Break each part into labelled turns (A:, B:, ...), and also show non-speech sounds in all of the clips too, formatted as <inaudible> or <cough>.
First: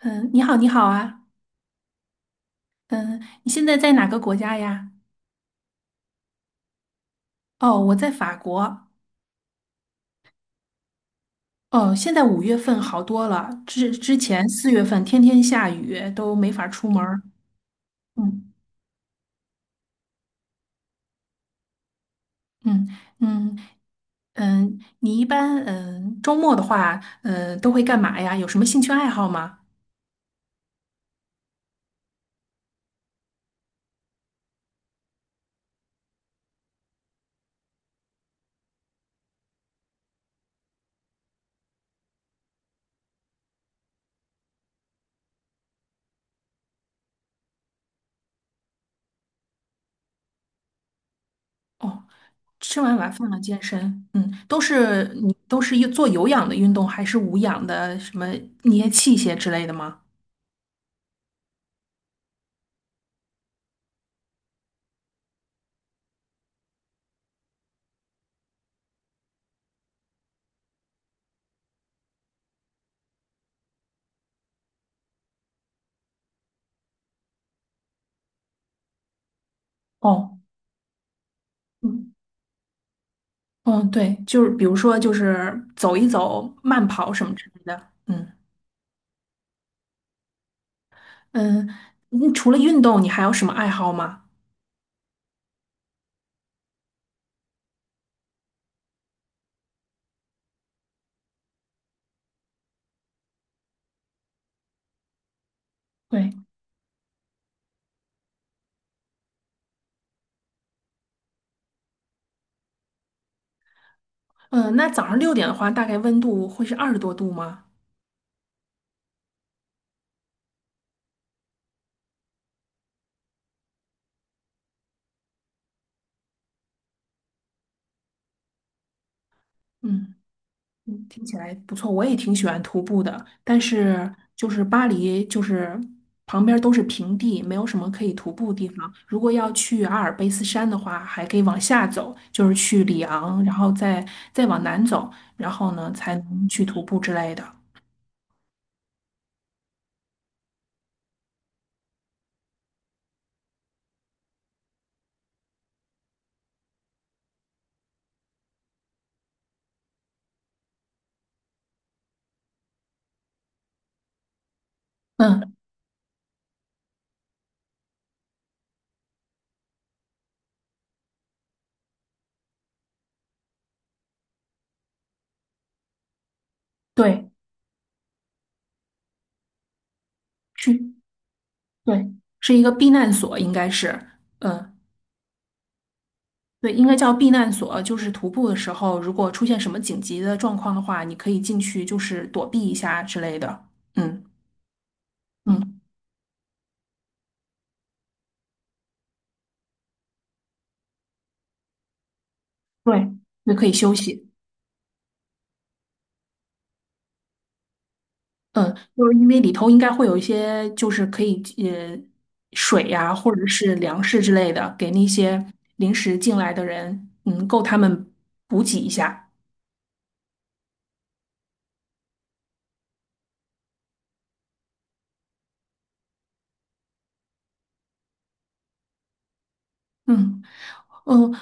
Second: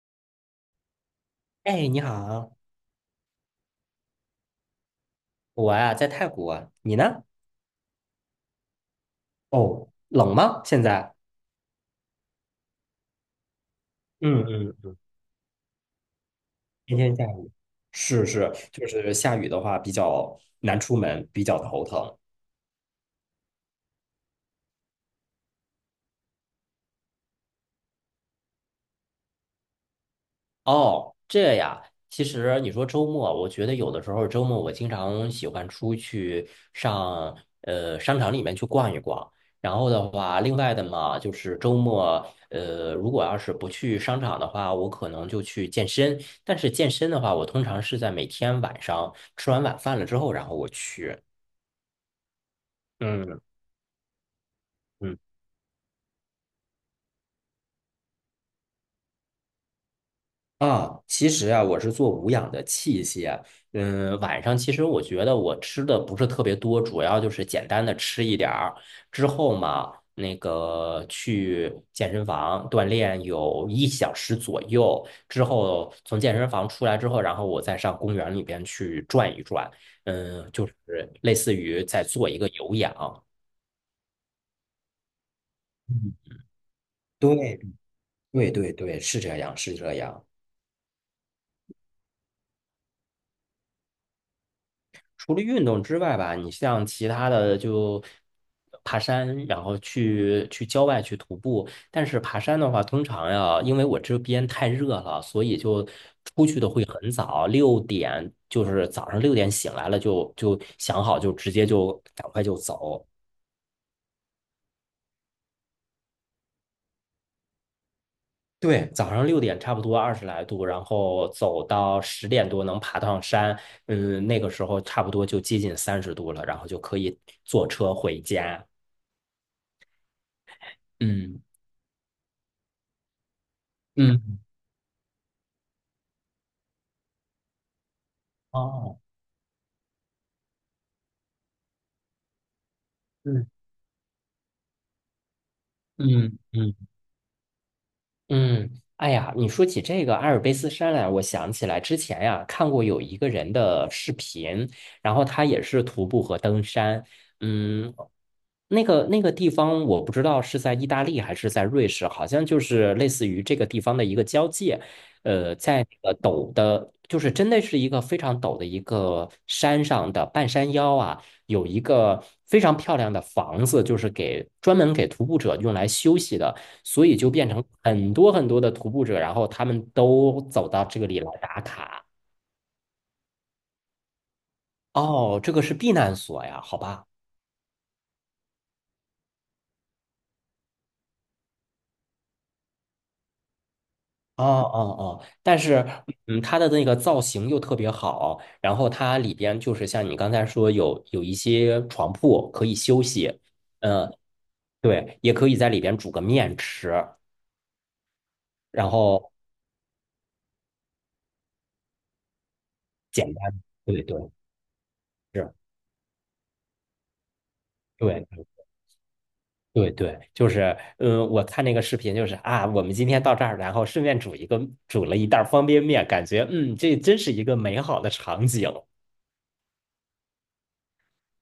A: 嗯，你好，你好啊。
B: 哎，你好，
A: 嗯，你现在在哪个国家呀？
B: 我呀在泰国啊，你呢？
A: 哦，我在法国。
B: 哦，冷吗？现在？
A: 哦，现在5月份好多了，之之
B: 嗯
A: 前四月
B: 嗯，
A: 份天天下雨，都没法出
B: 今
A: 门
B: 天
A: 儿。
B: 下雨。是
A: 嗯
B: 是，就是下雨的话比较难出门，比较头疼。
A: 嗯嗯嗯，你一般周末的话，都会干嘛呀？有什么兴趣爱好吗？
B: 哦，这呀，其实你说周末，我觉得有的时候周末我经常喜欢出去上商场里面去逛一逛。然后的话，另外的嘛，就是周末，如果要是不去商场的话，我可能就去健身。但是健身的话，我通常是在每天晚上吃完晚饭了之后，然后我去。
A: 哦，吃完晚饭了
B: 嗯
A: 健身。
B: 嗯。
A: 你都是做有氧的运动，还是无氧的什么捏器械之类的吗？
B: 啊，其实啊，我是做无氧的器械。嗯，晚上其实我觉得我吃的不是特别多，主要就是简单的吃一点儿。之后嘛，那个去健身房锻炼有1小时左右。之后从健身房出来之后，然后我再上公园里边去转一转。
A: 哦。
B: 嗯，就是类似于在
A: 嗯
B: 做一个有氧。
A: 嗯，对，就是比如说，就是走一
B: 嗯，
A: 走、慢跑什么之
B: 对
A: 类的。嗯
B: 对对对，是这样，是这样。
A: 嗯，你除了运动，你还有什么爱好吗？
B: 除了运动之外吧，你像其他的就爬山，然后去郊外去徒步。但是爬山的话，通常呀，因为我这边太热了，所以就
A: 对，
B: 出去的会很早，六点就是早上六点醒来了就想好就直接就赶快就走。
A: 嗯，那早上6点的话，大概温度会是20多度吗？
B: 对，早上六点差不多20来度，然后走到10点多能爬上山，嗯，那个时候差不多就接近30度了，然后就可以坐车回家。
A: 嗯，听起
B: 嗯。
A: 来不错，我也挺喜欢徒步的，但是
B: 嗯，
A: 就是巴黎就是旁边都是平地，没有什么可以徒步的地方。
B: 哦，
A: 如果要去阿尔卑斯山的话，还可以往下走，就是去里昂，
B: 嗯
A: 然后再再往南走，然后呢才
B: 嗯
A: 能去
B: 嗯
A: 徒步之类的。
B: 嗯，哎呀，你说起这个阿尔卑斯山来，我想起来之前呀、看过有一个人的视频，然后他也是徒步和登山，嗯，那个地方我不知道是在意大利还是在瑞士，好像就是类似于这个地方的一个交界，
A: 嗯，
B: 在那个陡的，就是真的是一个非常陡的一个山上的半山腰啊。有一个非常漂亮的房子，就是给专门给徒步者用来休息的，所以
A: 对，
B: 就变成很多很多的徒步者，然后他们都走到
A: 去
B: 这里来打卡。
A: 对，是一个避难所，应该是，嗯，
B: 哦，这个是避难所呀，
A: 对，
B: 好
A: 应该
B: 吧。
A: 叫避难所。就是徒步的时候，如果出现什么紧急的状况的话，你可以进去，就是躲避一下之类的。嗯
B: 哦哦哦，但
A: 嗯，
B: 是，嗯，它的那个造型又特别好，然后它里边就是像你刚才说有一些床铺可以休
A: 对，
B: 息，
A: 也可以休
B: 嗯，
A: 息。
B: 对，也可以在里边煮个面吃，
A: 嗯，
B: 然
A: 就是因
B: 后
A: 为里头应该会有一些，就是可以水呀、
B: 简
A: 或者
B: 单，
A: 是粮
B: 对对
A: 食之类的，给那些
B: 是，
A: 临时进来的人，嗯，够他们
B: 对
A: 补给一下。
B: 对对，就是，嗯，我看那个视频，就是啊，我们今天到这儿，然后顺便煮一个，煮了一袋儿方便面，感觉，嗯，这真是一个美好的场景。
A: 嗯嗯。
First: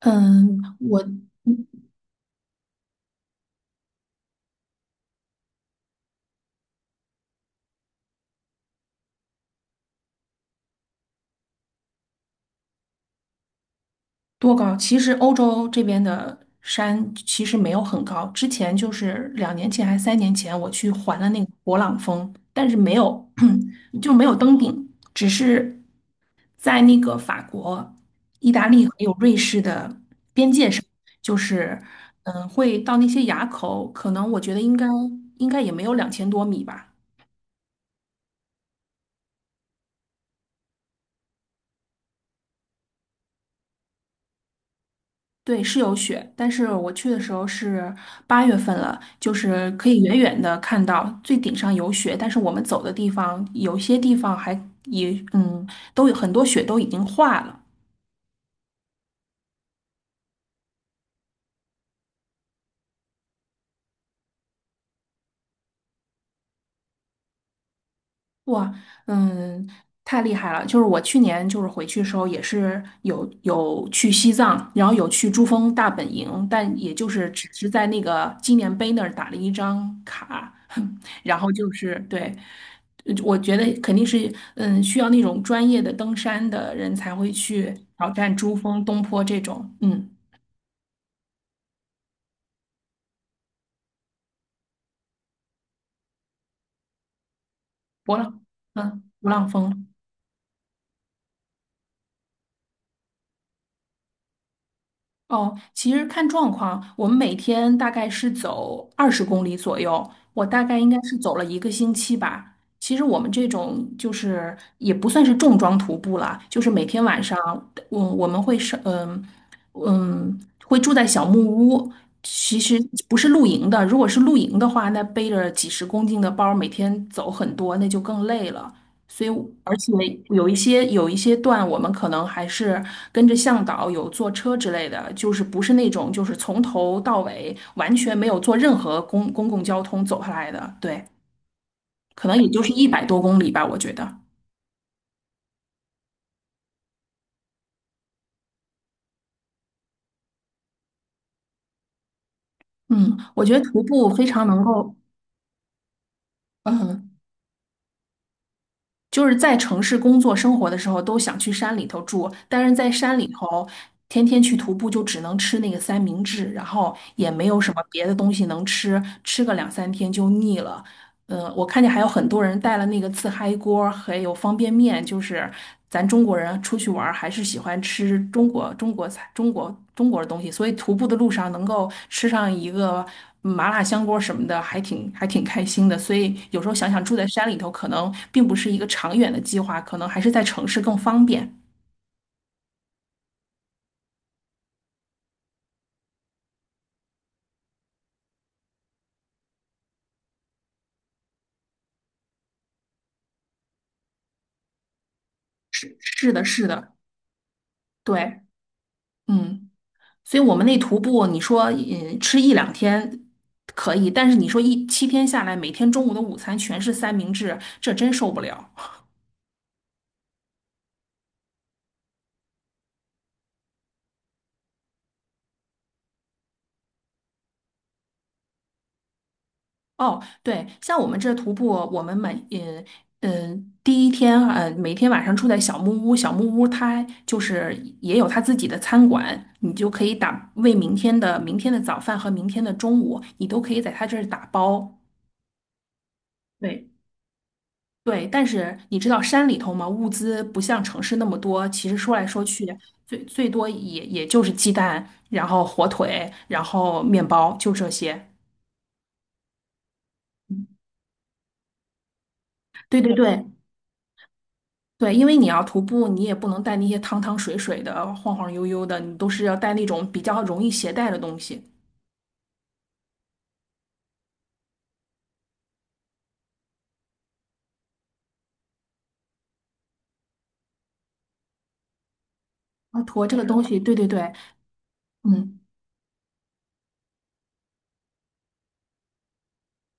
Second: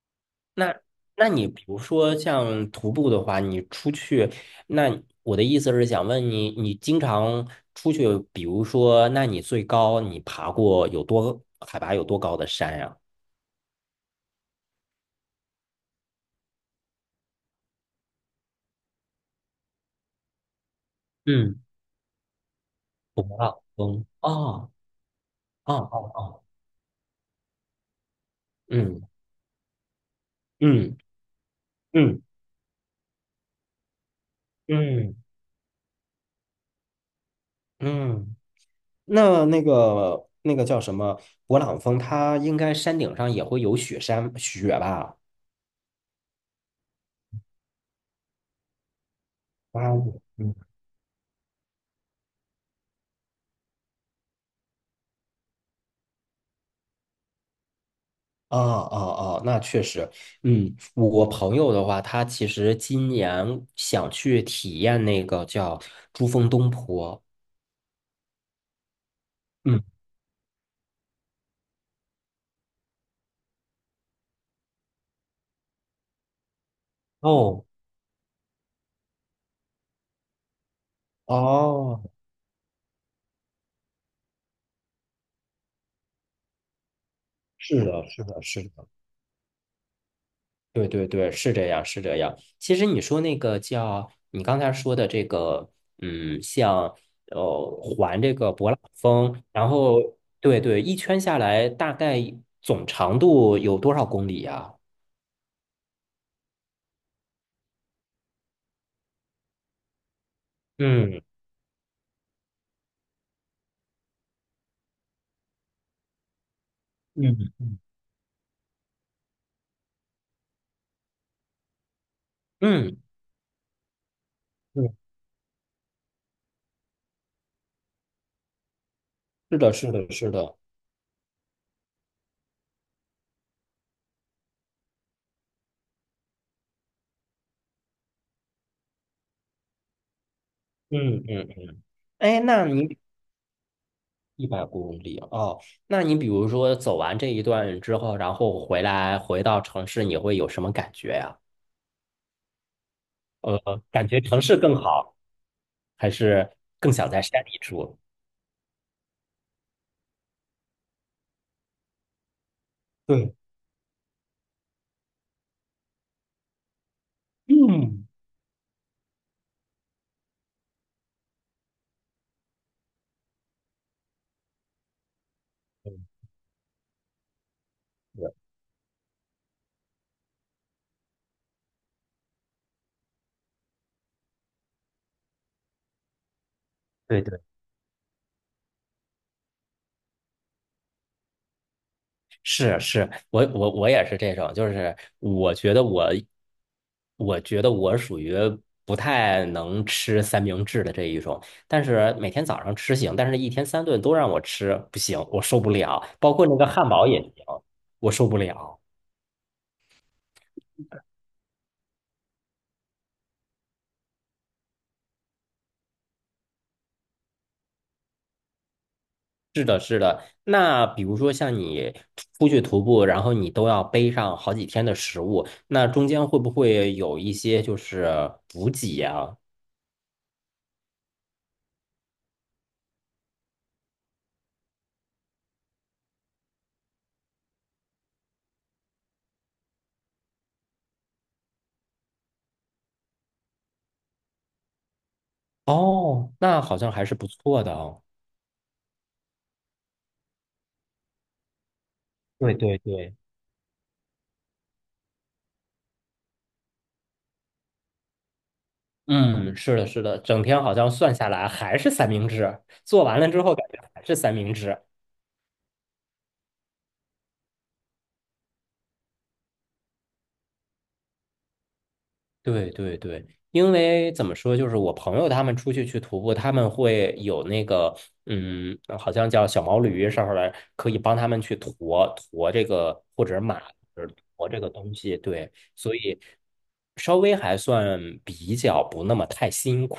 A: 嗯，
B: 那，
A: 我
B: 那你比如说像徒步的话，你出去，那我的意思是想问你，你经常出去，比如说，那你最高你爬过有多，海拔有多高的山呀？
A: 多高？其实欧洲这边的山其实没有很高。之前就是2年前还是3年前，我去环了那个
B: 嗯，
A: 勃朗峰，但是没
B: 不
A: 有，
B: 到
A: <clears throat>
B: 峰。
A: 就没有登
B: 哦
A: 顶，只
B: 哦
A: 是
B: 哦哦，
A: 在那个法国、意大利还
B: 嗯
A: 有瑞士的，
B: 嗯
A: 就是
B: 嗯
A: 会到那些垭口，可能我觉得应该
B: 嗯
A: 应该也没有2000多米吧。
B: 嗯。嗯那个叫什么勃朗峰，它应该山顶上也会有雪山雪吧？
A: 对，是有雪，但是我去的时候是8月份了，就是可
B: 啊，
A: 以远远
B: 嗯，
A: 的看到最顶上有雪，但是我们走的地方有些地方还也都有很多雪都已经化了。
B: 哦哦哦，那确实，嗯，我朋友的话，他其实今年想去体验那个叫珠峰东坡。
A: 哇，嗯，
B: 嗯，
A: 太厉害了！就是我去年就是回去的时候，也是有去西藏，然后有去珠峰大本营，但也就是只
B: 哦，
A: 是在那个纪念碑那儿打了一张卡，<laughs> 然后就是
B: 哦，
A: 对，我觉得肯定是需要那种专业的登山的人才会去
B: 是的，
A: 挑
B: 是
A: 战
B: 的，
A: 珠
B: 是
A: 峰、
B: 的。
A: 东坡这种，
B: 对对对，是这样，是这样。其实你说那个叫你刚才说的这个，嗯，像
A: 勃
B: 环这
A: 浪，
B: 个勃朗
A: 勃
B: 峰，
A: 浪
B: 然
A: 峰。
B: 后对对，一圈下来大概总长度有多少公里呀？
A: 哦，其实看状况，我们每天大概是走20公里左右，我大概应该是
B: 嗯
A: 走了一个星期吧。其实我们这种就是也不算是重装徒步了，就是每天晚上，
B: 嗯
A: 我们会是会住在小木屋，其实
B: 嗯
A: 不是露营的。如果是露营的话，
B: 嗯，
A: 那背着几十公斤的包，每天走很多，那就更累了。所以，
B: 是的，
A: 而
B: 是
A: 且
B: 的，是
A: 有一
B: 的，
A: 些有一些段，我们可能还是跟着向导有坐车之类的，就是不是那种就是从头到尾完全没有坐任何公共交通走下来的，对，
B: 嗯嗯嗯。
A: 可
B: 哎，
A: 能也就
B: 那
A: 是一
B: 你
A: 百多公里吧，我觉得。
B: 100公里哦，那你比如说走完这一段之后，然后回来回到城市，你会有什么感觉呀？
A: 嗯，我觉得徒
B: 感
A: 步
B: 觉
A: 非
B: 城
A: 常
B: 市
A: 能
B: 更
A: 够，
B: 好。还是更想
A: 嗯，
B: 在山里住？
A: 就是在城市工作生活的时候都想去山里头住，但是在山里
B: 对，
A: 头天天去徒步就只能吃那个三明治，然后也没有什么别
B: 嗯，
A: 的东西能吃，吃个两三天就腻了。我看见还有很多人带了那个自嗨锅，还有方便面，就是咱中国人出去玩儿还是喜欢吃中国菜、中国的东西，所以徒步的路上能够吃上一个麻辣香锅什么的，还挺开心的。所以有时候想想住
B: 对
A: 在
B: 对对，
A: 山里头，可能并不是一个长远的计划，可能还是在城市更方便。
B: 是是，我也是这种，就是我觉得我，我觉得我属于不太能吃三明治的这一种，但是每天早上吃行，但是一天三顿都让我吃不行，我受不
A: 是
B: 了，
A: 是
B: 包
A: 的，
B: 括那
A: 是
B: 个汉
A: 的，
B: 堡也行，我受不
A: 对，
B: 了。
A: 嗯。所以我们那徒步，你说吃一两天可以，但是你说7天下来，每天中午的午餐全是三明治，这真受不了。
B: 那比如说像你出去徒步，然后你都要背上好几天的食物，那中间会不会有一些就是补给呀？
A: 哦，对，像我们这徒步，我们每嗯嗯第一天呃每天晚上住在小木屋，小木屋它就是也有它自己的餐馆，你就可以打为明天的早饭和明天的中午，你都可以在它这儿打包。
B: 哦，那好
A: 对，
B: 像还是不错的哦。
A: 对，但是你知道山里头嘛，物资不像城市那么多。其实说来说
B: 对
A: 去，
B: 对对，
A: 最多也就是鸡蛋，然后火腿，然后面包，就这些。
B: 嗯，是的，是的，整天好像算下来还是三明治，
A: 对
B: 做
A: 对
B: 完了之
A: 对
B: 后感觉还是三明治。
A: 对，因为你要徒步，你也不能带那些汤汤水水的、晃晃悠悠的，你都是要带那种比较容易携带的东西。
B: 对对对，因为怎么说，就是我朋友他们出去徒步，他们会有那个，嗯，好像叫小毛驴上面来，可以帮他们去驮这
A: 啊，
B: 个，或
A: 驮这
B: 者
A: 个
B: 马，
A: 东西，对对
B: 或者
A: 对，
B: 驮这个东西。对，
A: 嗯，
B: 所以稍微还算比较不那么太辛苦。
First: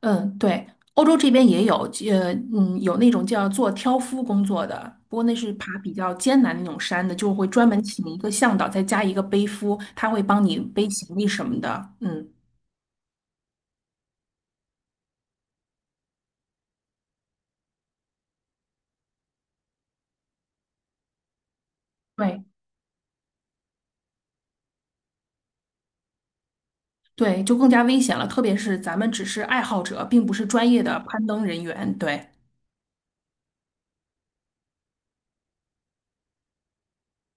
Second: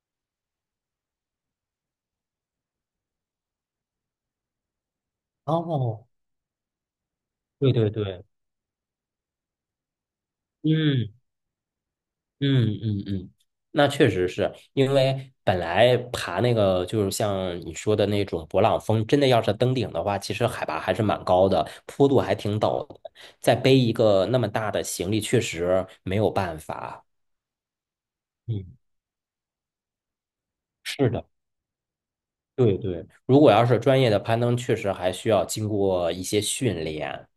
A: 嗯，对，欧洲这边也有，有那种叫做挑夫工作的，不过那是爬比
B: 哦，
A: 较艰难的那种山的，就会专
B: 对
A: 门
B: 对
A: 请一
B: 对，
A: 个向导，再加一个背夫，他会帮你背
B: 嗯，
A: 行李什么的。嗯，
B: 嗯嗯嗯，那确实是因为本来爬那个就是像你说的那种勃朗峰，真的要是登顶的话，其实海拔还是蛮高的，坡度还
A: 对
B: 挺陡的，再背一个那么大的行李，确实没有办法。
A: 对，就更加危险了，特别是
B: 嗯，
A: 咱们只是爱好者，并不是专业的
B: 是的，
A: 攀登人员。对，
B: 对对，如果要是专业的攀登，确实还需要经过一些训练。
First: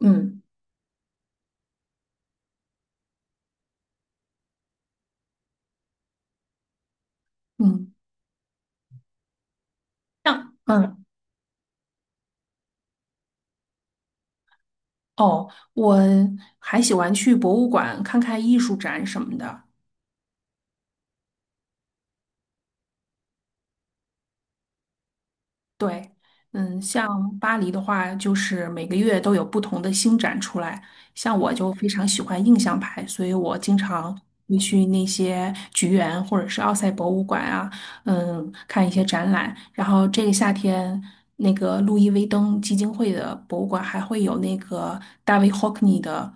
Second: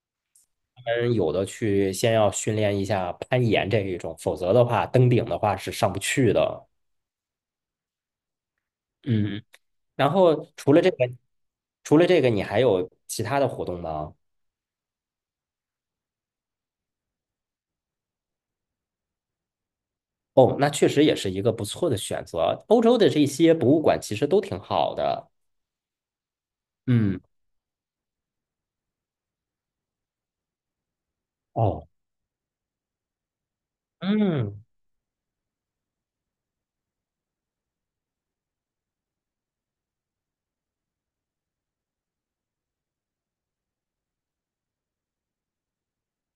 A: 嗯
B: 他们有的去先要训练一下攀岩这一种，否则的话，登顶的话是上不去的。
A: 嗯，
B: 嗯。然后
A: 像嗯
B: 除了这个，你还有其他的活动吗？
A: 哦，我还喜欢去博物馆看看艺术展什么的。
B: 哦，那确实也是一个不错的选择。欧洲的这些博物馆其实都挺好的。
A: 对，
B: 嗯，
A: 像巴黎的话，就是每个月都有不同的新展出来。像我就
B: 哦，
A: 非常喜欢印象派，所以我经常会
B: 嗯，
A: 去那些橘园或者是奥赛博物馆啊，嗯，看一些展览。然后这个夏天，那个路易威登基金会的博物馆还会有那个大卫霍克尼的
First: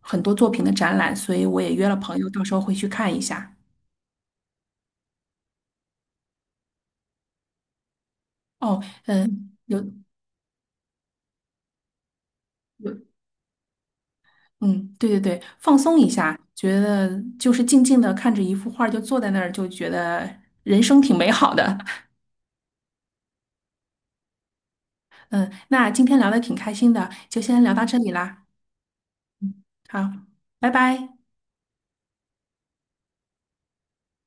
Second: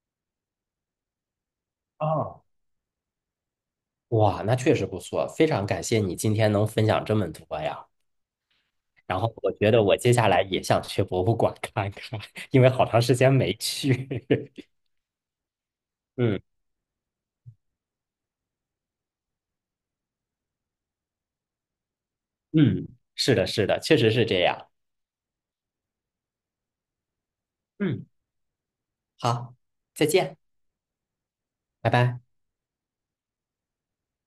A: 很多作品的展览，所以我也约了朋友，到
B: 啊，
A: 时候会去看一下。
B: 哇，那确实不错，非常感谢你今天能分享这么多呀。
A: 哦，
B: 然后
A: 嗯，
B: 我觉
A: 有
B: 得我接下来也想去博物馆看看，<laughs> 因为好长
A: 有。
B: 时间没去。
A: 嗯，对对对，放松一
B: <laughs>
A: 下，
B: 嗯
A: 觉得就是静静的看着一幅画儿就坐在那儿，就觉得人生挺美好的。
B: 嗯，是的，是的，确实是这样。
A: <laughs> 嗯，那今天聊的挺开心的，就先聊到这
B: 嗯，
A: 里啦。
B: 好，再
A: 好，
B: 见，
A: 拜拜。
B: 拜拜。